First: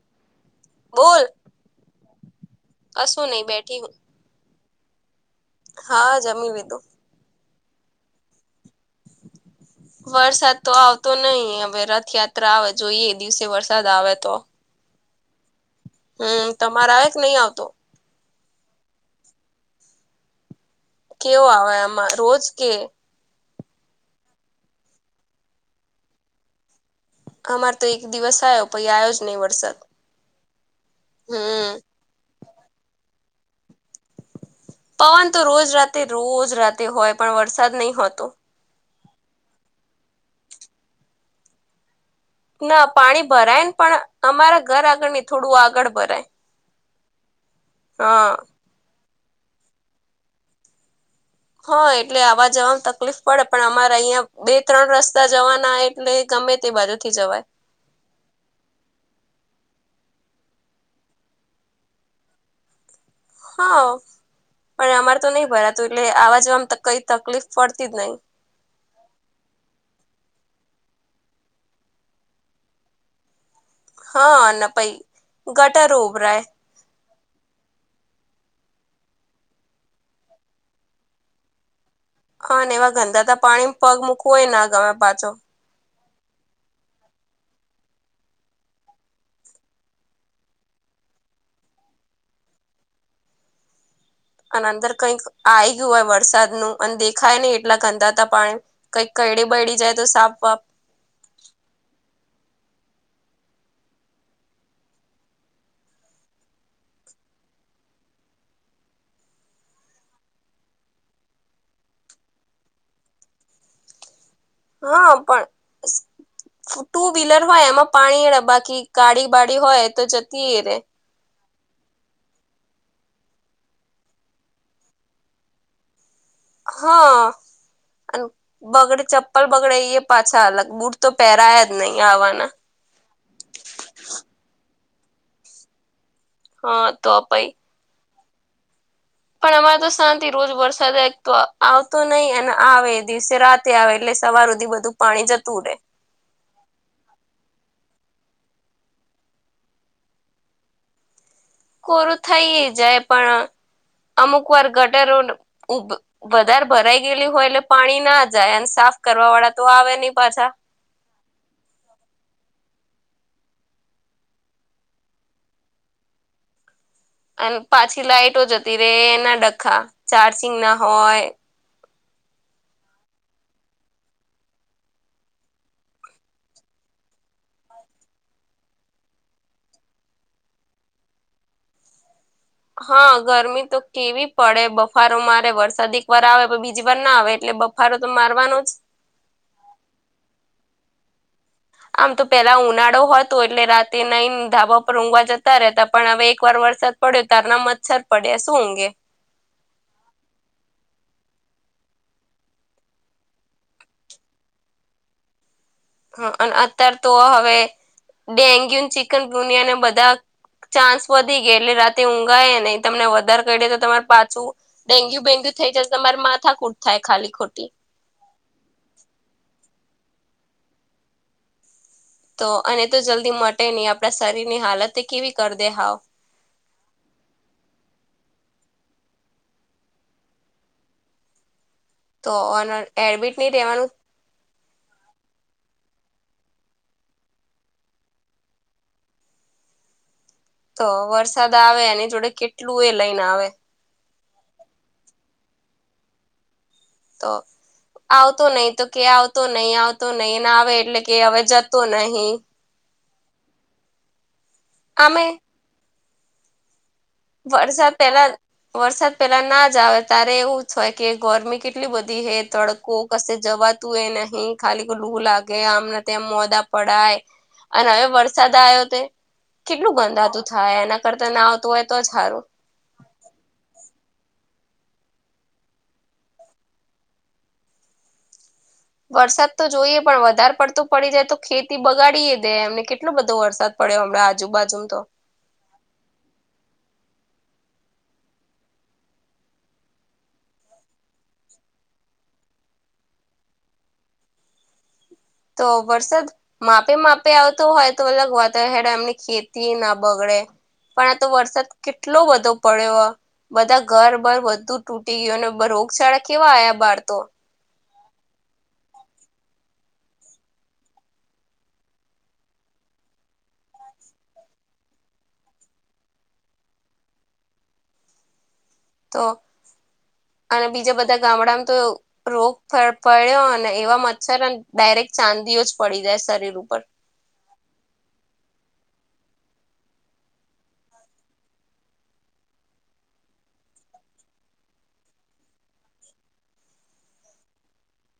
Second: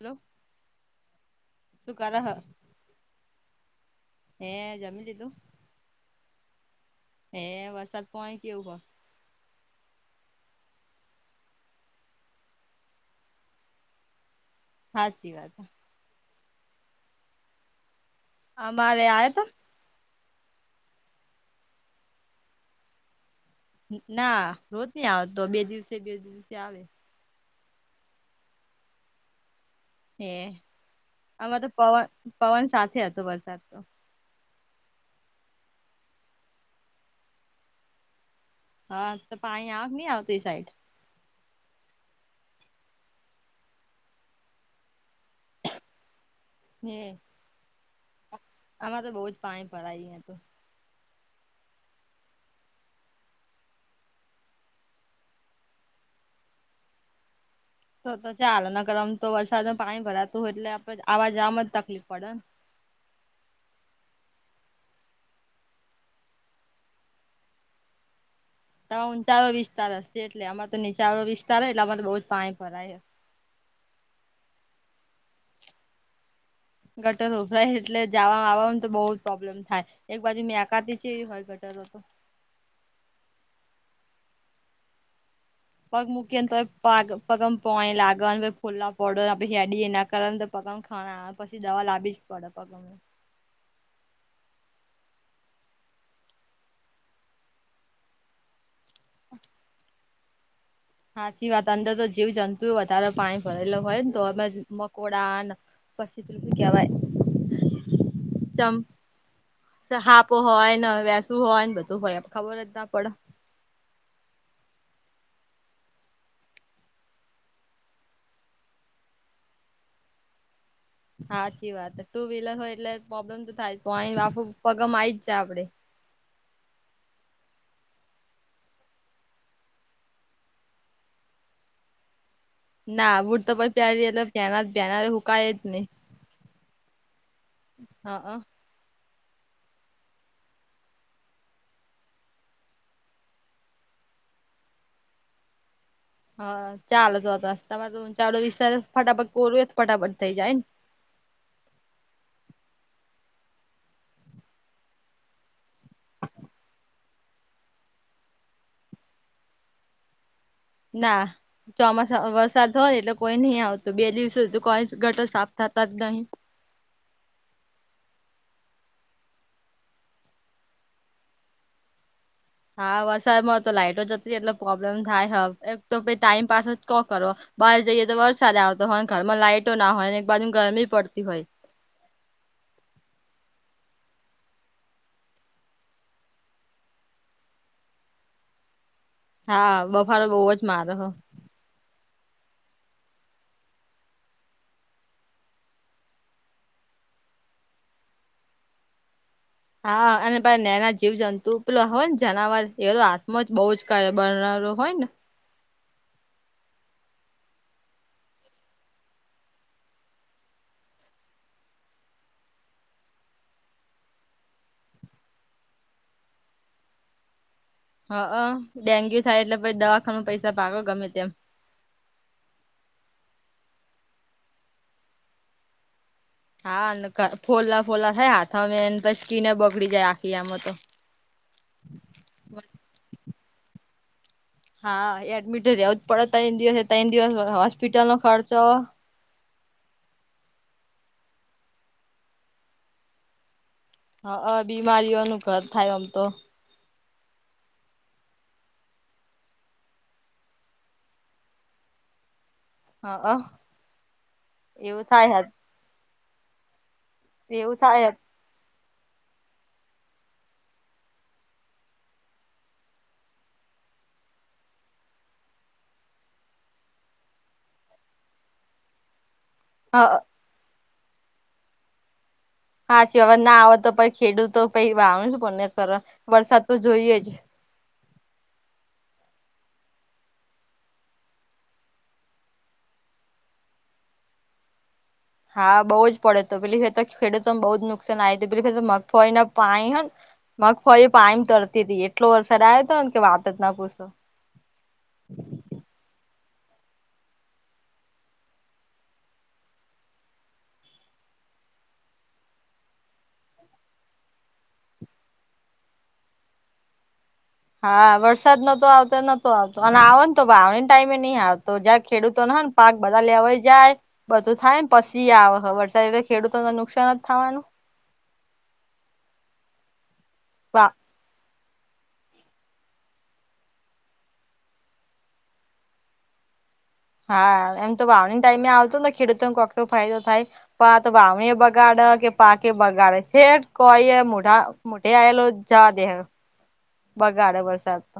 Hello સુ કર હ. કસું નહી બેઠી હું. હે જમી લીધું? હા જમીલીધું. હે વરસાદ પોય કેવું. વરસાદ તો આવતો નહી હવે રથયાત્રા આવે જોઈએ દિવસે વરસાદ આવે તો. સાચી વાત હ. હમ્મ તમારે આવે કે નહી આવતો. અ મારે આવે તો. કેવો આવે આમાં રોજ કે ના રોજ નહી આવે તો બે દિવસે બે દિવસે આવે. અમારે તો એક દિવસ આવ પછી આવ્યો જ નહી વરસાદ. હે આમાં હમ તો પવન પવન સાથે હતો વરસાદ તો. પવન તો રોજ રાતે રોજ રાતે હોય પણ વરસાદ નહીં હોતો. હા તો પાણી આવક નહી આવતી સાઈડ. ના પાણી ભરાય ને પણ અમારા ઘર આગળની થોડું આગળ ભરાય. હે હ. આમાં તો બહુ જ પાણી ભરાય. હા એટલે આવા જવાવામાં તકલીફ પડે પણ અમારે અહિયાં બે ત્રણ રસ્તા જવાના એટલે ગમે તે બાજુ થી જવાય. તો તો ચાલ નગર આમ તો વરસાદમાં પાણી ભરાતું હોય એટલે આપ આવા જવા જ તકલીફ પડે ને. હા પણ અમારે તો નહી ભરાતું એટલે આવા જવામાં કઈ તકલીફ પડતી જ નહી. ત ઊંચાળો વિસ્તાર હશે એટલે આમાં તો નીચાવાળો વિસ્તાર એટલે અમા તો બહુ જ પાણી ભરાય છે. હા ના પાઈ ગટર ઉભરાય. ગટર ઉભરાય એટલે જવામાં આવવાવામાં તો બહુ જ પ્રોબ્લેમ થાય એક બાજુ મેં આતીવી હોય બેટર હતો. હા ને એવા ગંદાતા પાણી પગ મૂકવું હોય ગમે પાછો. પગ મૂકીને તો પગ પગ પોય લાગવા ફુલ્લા પડ પછ શેડી એના કર પગ ખાના પછી દવા લાવી જ પડે પગમે. અને અંદર કઈક આ ગયું હોય વરસાદ ન અને દેખાય નહી એટલા ગંદાતા પાણી કઈ કડીે બઢડી જાય તો સાપ બાપ. સાચી વાત અંદર તો જીવ જંતુ વધારે પાણી ભરેલ હોય ને તો અમે મકોડા પછી બિલકુ કેવાયમ હાપ હોય ને વેસું હોય ને બધું હોય ખબર જ ના પડે. હા પણ ટુ વ્હીલર હોય એમાં પાણી બાકી ગાડી વાડી હોય તો જતી એ રે. હા સાચી વાત ટુ વ્હીલર હોય એટલે પ્રોબ્લેમ તો થાય તો અ પગમ આવી જ જ આપડે. હા અને બગડે ચપ્પલ બગડે એ પાછા અલગ બૂટ તો પહેરાયા જ નહીં આવાના. ના બૂટ તો પણ પ્યારીએ તો પ્યારવા પ્યારવા હુકાય જ નઈ. હા તો પઈ. હ. પણ અમારે તો શાંતિ રોજ વરસાદ તો આવતો નહી અને આવે એ દિવસે રાત થી આવે એટલે સવાર સુધી બધું પાણી જતું રહેે. હા ચાલ તોત તમાર ઉચાલો વિસ્તાર ફટાફટ કોરું ફટાફટ થઈ જાય ને કોરું થઈ જાય પણ અમુક વાર ગટરો ઉભ વધારે ભરાઈ ગયેલી હોય એટલે પાણી ના જાય અને સાફ કરવા વાળા તો આવે નહી પાછા ના ચોમાસા વરસાદ હોયને એટલે કોઈ નહી આવતું બે દિવસ સુધી કોઈ ગટર સાફ થતા જ નહી. અને પાછી લાઈટો જતી રે એના ડખા ચાર્જિંગ ના હોય હા, વરસાદમાં તો લાઈટો જતી રહી એટલે પ્રોબ્લેમ થાય હવે એક તો ટાઈમ પાસ જ કો કરો બહાર જઈએ તો વરસાદ આવતો હોય ઘરમાં લાઈટો ના હોય ને એક બાજુ ગરમી પડતી હોય. હા ગરમી તો કેવી પડે બફારો મારે વરસાદ એક વાર આવે પણ બીજી વાર ના આવે એટલે બ ફારો તો મારવાનો જ હા બફારો બહુ જ માર હ આમ તો પેલા ઉનાળો હતો એટલે રાતે નઈ ધાબા પર ઊંઘવા જતા રહેતા પણ હવે એકવાર વરસા પડ્યો તારના મચ્છર પડ્યા શું ઊઘે હા અને પાછા નાના જીવ જંતુ પેલા હોય ને જનાવર એ તો હાથ માં જ બહુ જ કર બરા રો હોય ને હ અને અત્યાર તો હવે ડેન્ગ્યુ ચિકન પુનિયા અને બધા ચાન્સ વધી ગયા એટલે રાતે ઊંઘાાય નહી તમને વધારે કરીએ તો તમારે પાછુ. ડેન્ગ્યુ બેેન્ગ્યુ થઈ જશે તમારી માથા કૂટ થાય ખાલી ખોટી હ અ ડેન્ગ્યુ થાય એટલે પછી દવાખાનું પૈસા ભાગો ગમે તેમ તો અને તો જલ્દી મટે નહી, આપણા શરીર ની હાલત કેવી કરી દે હાવ. હા ફોલા ફોલા થાય હાથમે એને પછી સ્કીને બગડી જાય આખી આમાં તો તો ઓન એડમિટ નહીં રહેવાનું હા એડમિટ રેવું જ પડે ત્રણ દિવસે ત્રણ દિવસ હોસ્પિટલ નો ખર્ચો તો વરસાદ આવે એની જોડે કેટલું એ લઈને આવે હા બીમારીઓનું ઘર થાય આમ તો તો આવતો નહી તો કે આવતો નહી આવતો નહી આવે એટલે કે હવે જતો નહી. હ હ હા એવું આમે થાય હે એવું વરસાદ થાય પેલા વરસાદ પેલા ના જ આવે ત્યારે એવું હોય કે ગરમી કેટલી બધી હે તડકો કો કશે જવાતું એ નહી, ખાલી લું લાગે આમને ત્યા મોદા પડાય અને હવે વરસાદ આવ્યો તે કેટલું હા ગંદાતું થાય, એના કરતા ના આવતું હોય તો જ સારુ હા છે હવે ના આવેત તો છે, ખેડૂતો તો પછી વાવું પને વરસાદ તો જોઈએ જ વરસાદ તો જોઈએ પણ વધારે પડતું પડી જાય, તો ખેતી બગાડીએ દે એમને કેટલો બધો વરસાદ પડ્યો હમણા આજુબાજુ તો હા બઉ જ પડે તો પેલી ફેર તો ખેડૂતોને બઉ જ નુકસાન આ પે તો મગફળી ના પાણી હો ને મગફળી પાણીમાં તરતી હતી એટલો વરસાદ આયો હતો ને કે વાત જ ના પૂછો તો વરસાદ માપે માપે આવતો હોય, તો અલગ વાતા હે એમની ખેતી ના બગડે પણ આ તો વરસાદ કેટલો બધો પડ્યો બધા ઘર બર બધું તૂટી ગયું ને રોગચાળા કેવા આવ્યા બહાર તો હા, વરસાદ નતો આવતો નતો આવતો અને આવને તો વાવણીને ટાઈમે નહી આવતો જ્યાંરે ખેડૂતો ને પાક બધા લેવાઈ જાય બધું થાય ને પછી આવે વરસાદ એટલે ખેડૂતોને નુકસાન જ થવાનુ તો અને વા બીજા બધા ગામડામાં તો રોગ પડ પડ્યો અને એવા મચ્છરને ડાયરેક્ટ ચાંદીઓ જ પડી જાય શરીર ઉપર હા એમ તો વાવણી ટાઈમે આવતો ને ખેડૂતો કોકો ફાયદો થાય. પા તો વાાવણી બગાડે કે પાકે બગાડે છેે, કહી મોઢા મોટે આયલો જા દે હ બગાડે વરસાદ તો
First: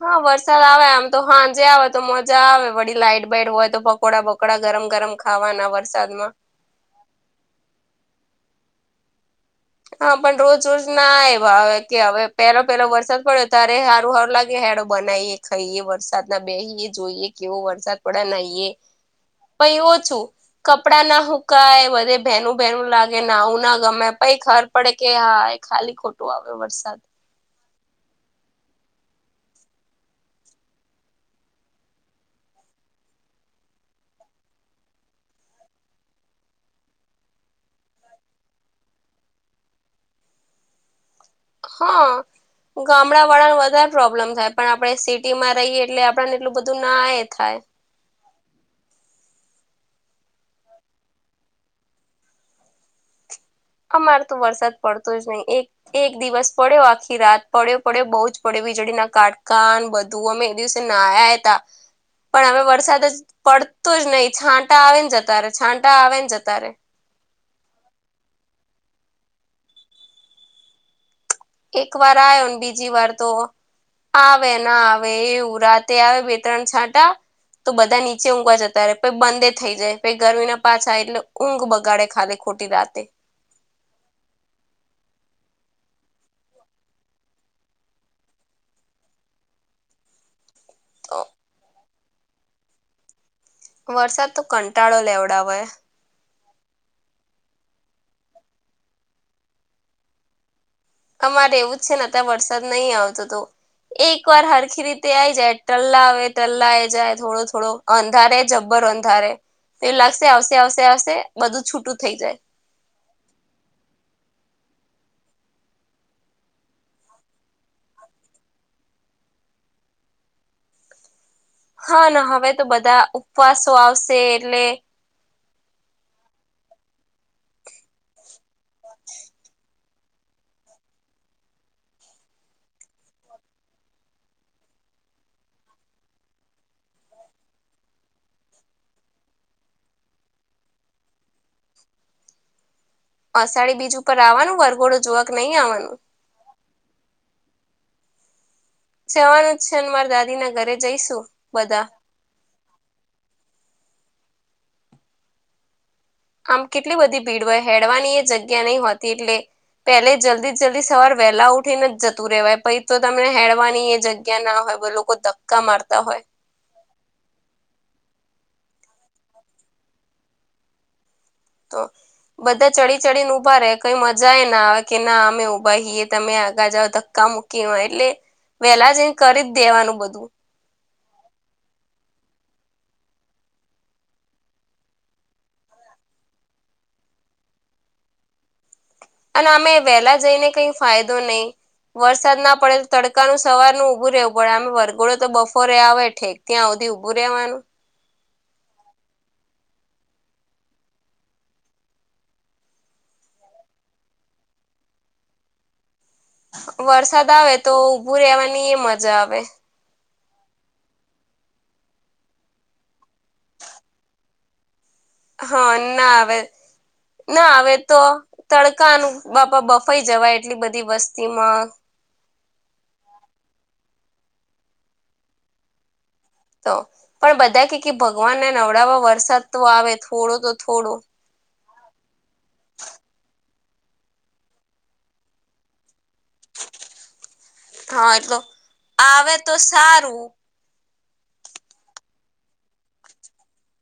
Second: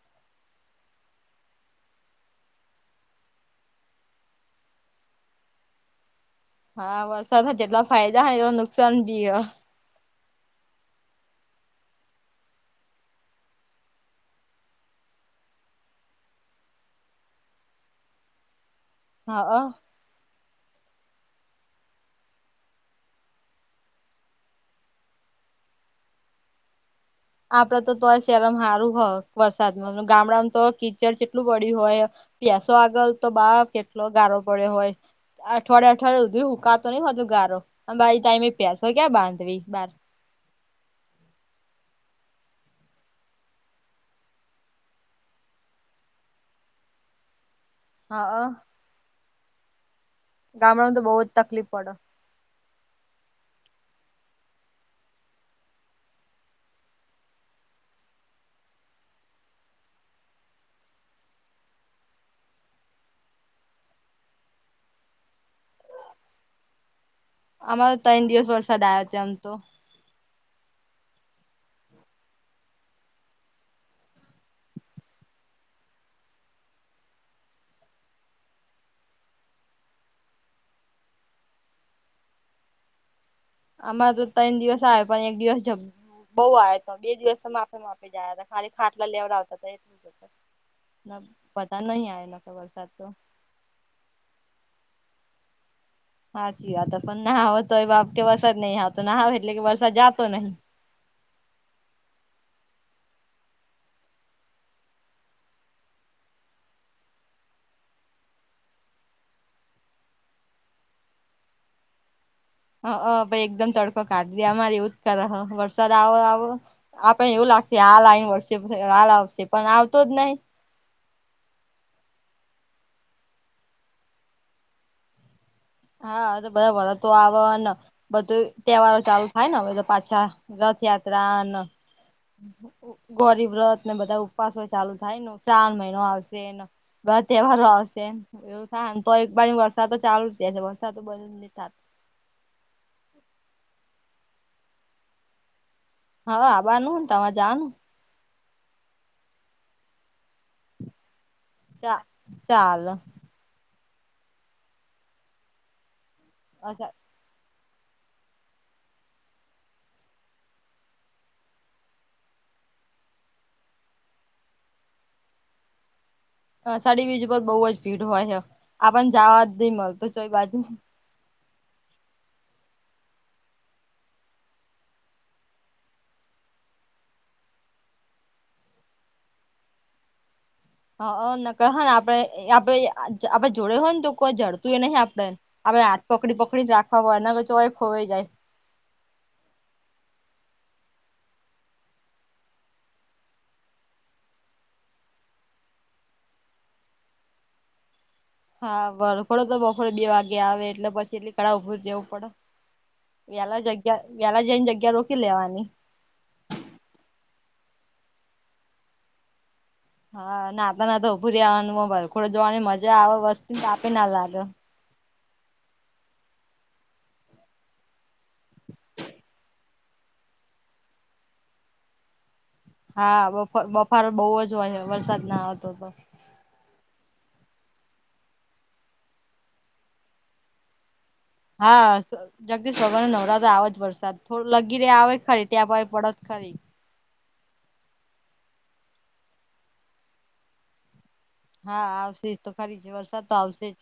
હા વરસાદ આવે આમ તો હાંજે આવે તો મજા આવે વળી લાઈટ બાઈટ હોય તો પકોડા બકડો ગરમ ગરમ ખાવાના વરસાદમાં હા વરસાદ જેટલા ફાયદા એ નુકસાનબી હ હા પણ રોજ રોજના એ હવે કે હવે પેલો પેલો વરસાદ પડ્યો ત્યારે સારું સારું લાગે હેડો બનાવીએ ખાઈએ વરસાદ ના બેહીએ જોઈએ કેવો વરસાદ પડ્યા નહીએ હા પહી ઓછું. કપડા ના હુંકાય બધે ભેનું ભેનું લાગે નાવું ના ગમે પહી ખબર પડે કે હા એ ખાલી ખોટું આવે વરસાદ આપડે તો તો શહેમાં સારું હોય વરસાદમાં ગામડામાં તો કીચડ જેટલું પડ્યું હોય. ભેંસો આગળ તો બા કેટલો ગારો પડ્યો હોય. અઠવાડિયે અઠવાડિયે સુધી હુકાતો નહીં હોતો ગારો તાઈમે પસો ક્યાં બાંધવી બાર હા. ગામડાવાળાને વધારે પ્રોબ્લેમ થાય પણ આપણે સિટી માં રહીએ એટલે આપણને એટલું બધું ના એ થાય. હા. ગામડાને તો બહુ જ તકલીફ પડે. અમારે તો વરસાદ પડતો જ નહી એક એક દિવસ પડ્યો આખી રાત પડ્યો પડ્યો બહુ જ પડ્યો વીજળીના કાંટકા બધું બધું અમે એ દિવસએ નાહ્યા તા પણ હવે વરસાદ જ પડતો જ નહી છાંટા આવે ને જતા રે છાંટા આવેને જતા રેગ અમારે ત્રણ દિવસ વરસાદ આવયો છે આમ તો એકવાર આયો બીજી વાર તો આવે ના આવે એ એવું રાત્રે આવે બે ત્રણ છાંટા તો બધા નીચે ઊંઘવા જતા રહે પ બંદે થઈ જાય પ ગરમી ના પાછા એટલે ઊંઘ બગાડે ખાલી ખોટી રાતે અમારે તો ત્રણ દિવસ આવે પણ એક દિવસ જ બોવ આયોતો બે દિવસ માફ માપી જયા હતા ખાલી ખાટલા લેવડ આવતા હતા એટલું ના તો વધાર નહી આવેલો કે વરસાદ તો. વરસાદ તો કંટાળો લેવડાવે. સાચી વાત પણ ના આવે તોય બાપ કે વરસાદ નહીં આવે તો નાહ આવે એટલે કે વરસાદ જાતો નહીં. અમારે એવું જ છે ને અત્યારે વરસાદ નહીં આવતો તો એકવાર હરખી રીતે આઈ જાય ટલ્લા આવે ટલા એ જાય થોડો થોડો અંધારે જબ્બર અંધારે તો લાગશે આવશે આવશે આવશે બધું છૂટું થઈ જાય. હ પહીઁ એકદમ તડકો કાઢદે અમારે એવું જ કર વરસાદ આવ આવ. આપણ એવું લાગશે હ લને વડશે હાલ આવશે પણ આવતો જ નહી. હા ના હવે તો બધા ઉપવાસો આવશે એટલે. હા તો બધા વરતો આવેને બધું તહેવારો ચાલુ થાય ને હવે તો પાછા રથયાત્રાન ગૌરીવ્રતને બધા ઉપવાસો ચાલુ થાય શ્રાવણ મહિનો આવશે. બધા તહેવારો આવશે એવું થાય ને તો એકવાર વરસાદ તો ચાલુ દે તો વરસાદ તો ચાલુ અષાઢી બીજ ઉપર આવવાનું વરઘોડો જોવા કે નહી આવવાનું? હા આવવાનું ને તમાર જવાનું. જવાનું જ છે ને મારા દાદી ના ઘરે જઈશું બધા. ચા ચાલ. આમ કેટલી બધી ભીડ હોય હેડવાની એ જગ્યા નહ હોતી એટલે. પેલે જલ્દી જલ્દી સવાર વેહલા ઉઠીને જ જતું રહેવાય પછ તો તમને હેડવાની એ જગ્યા ના હોય બોલો કોઈ ધક્કા મારતા હોય. અષાઢી બીજ પર બોવ જ ભીડ હોય છે આપણ જવા જ નહી મળતું ચોય બાજુ. તો. બધા ચડી ચડી ને ઊભા રહેે કઈ મજા એ ના આવે કે ના અમે ઉભાએ તમે આગળ જાવ ધક્કા મ કવાય એટલે વેલા જ એ કરી જ દેવાનું બધું હ ક હોય ને આપડે આપે આપડણે જોડે હોય ને તો કોઈ જડતું એ નહ આપડે હવે હાથ પકડી પકડીને રાખવા હોય એના ચોય ખોવાઈ જાય અને અમે વહેલા જઈને કઈ ફાયદો નહી વરસાદ ના પડે તો તડકાનું સવારનું ઉભું રહેવું પડે વરઘોડો તો બફોરે આવે ઠેક ત્યાં હુધી ઊભું રહેવાનું હા વરધોડો તો બપોરે બે વાગે આવે એટલે પછી એટલી કળા ઉભુજ રેવું પડે વ્યાલા જગ્યા વ્યાલા જઈને જગ્યા રોકી લેવાની વરસાદ આવે તો ઊભું રવાની એ મજા આવે હા નાતા નાતા ઉભુ રેવાનું આવવાનું ભરઘોડા જોવાની મજા આવે વસ્તતી ને આપી ના લાગે હા ના આવે ના આવે તો તડકાનું બાપા બફાઈ જવાય એટલી બધી વસ્તીમાં હા બ બફારો બહુ જ હોય છે વરસાદ ના હતો તો તો પણ બધા કે ભગવાનને નવડાવા વરસાદ તો આવે થોડો તો થોડો હા જગદીશ સવારે નવરાંવા આવે જ વરસાદ થોડો લગી રહ્યા આવે ખરી ત્યાં ભાવ પડત ખરી હા એટલો આવે તો સારું હા આવશે જ તો ખરી છે વરસાદ તો આવશે જ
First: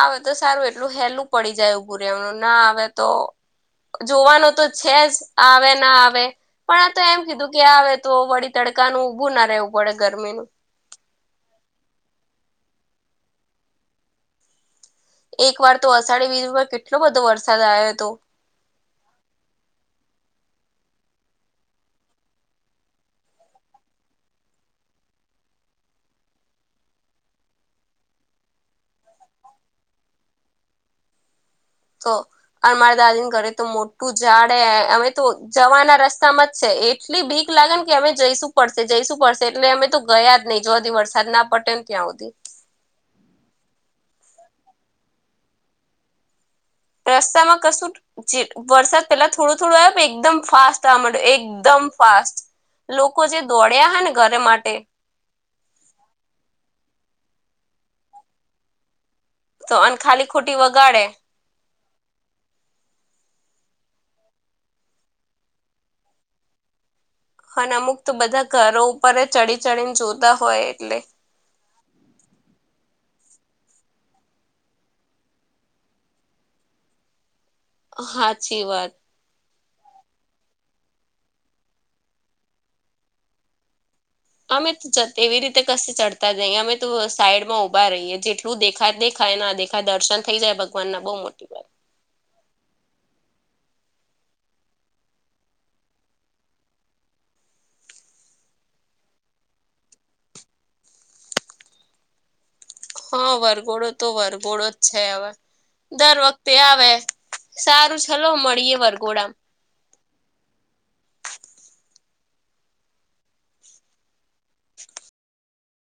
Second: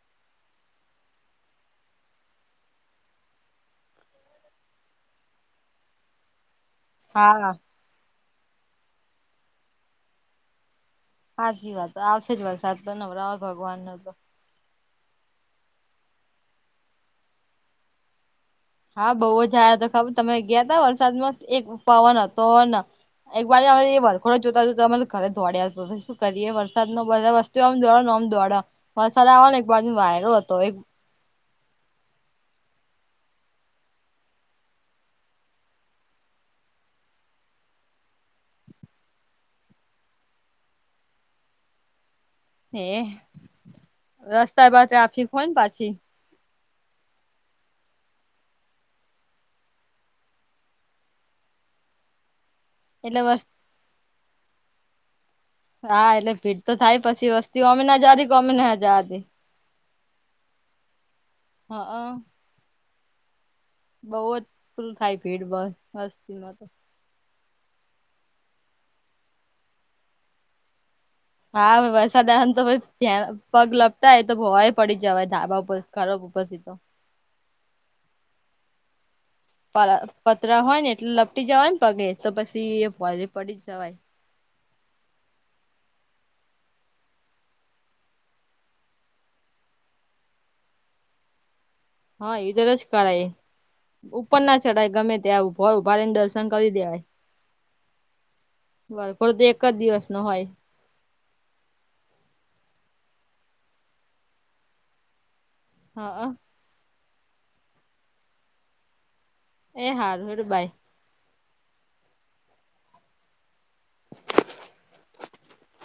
આવે તો સારું એટલું હેલું પડી જાય ઉભું રહે રહેવાનું ના આવે તો જોવાનું તો છે જ આવે ના આવે પણ આ તો એમ કીધું હા કે આવે તો વળી તડકાનું ઊભું ના રહેવું પડે ગરમીનુ સાચી વાત આવશે જ વરસાદ તો નવરવા ભગવાન નો તો એક વાર તો અષાઢી વીજમાં કેટલો બધો વરસાદ આવ્યો હતો હા બઉુ જ આ તો ખબર તમે ગયા ત વરસાદમાં એક પાવન હતોને એક વાર અ વરખોડો જોતા તો અરે ઘરે દોડ આવતો હ શું કરીએ વરસાદનો બધસ્ ત આમ દોડ ને આમ દોડ વરસાદ આવાનો એક બાયરો હકતી વાયરો હતો એક તો મારા દાદીને ઘરે તો મોટું ઝાડે અમે તો જવાના રસ્તામાં જ છે એ એટલી ભીક લાગે ને કે અમે જઈશું પડશે જઈશું પડશે એટલે અમે તો ગયા જ નહી જોધી વરસાદ ના પડટે ને ત્યાં સુધી હે રસ્તા પર ટ્રાફિક હોય ને પાછી રસ્તામાં કશું જે વરસાદ પેલા થોડું થોડું આવ પ એકદમ ફાસ્ટ આવા માંડ એકદમ ફાસ્ટ એટલે લોકો જે બસ દોડ્યા હે ને ઘરે માટે હા એટલે ભીડ તો થાય પછી વસ્તી અમે ના જતી કે અમે ના જતી તો અને ખાલી ખોટી વગાડે હા હા બઉુ જ પેલું થાય ભીડ બસ બસ્તી મા તો હ અમુક તો બધા ઘરો ઉપર ચડી ચડીને જોતા હોય એટલે હા ભ વરસાદ આન તો પગ લપતાય તો ભવાય પડી જવાય ધાબા ઉપર ખરોબ ઉપર થી તો સાાચી વાત પતરા હોય ને એટલે લપટી જવાય ને પગે તો પછી એ વ પડી જવાય અમે એવી રીતે કશ ચડતા જઈ અમે તો સાઈડ માં ઊભા રહીએ જેટલું દેખાય દેખાય ના દેખાય દર્શન થઈ જાય ભગવાન ના બહુ મોટી વાત હા એધર જ કરાય ઉપર ના ચઢાય ગમે ત્યાં ઉભા ઉભા રે ને દર્શન કરી દેવાય વરઘોડો તો એક જ દિવસ નો હોય હા વરઘોડો તો વરઘોડો જ છે હવે હ દર વખતે તે આવે સારું છેલો મળીએ વરઘોડામા એ હાર રુ હ બાઈ [inaudible]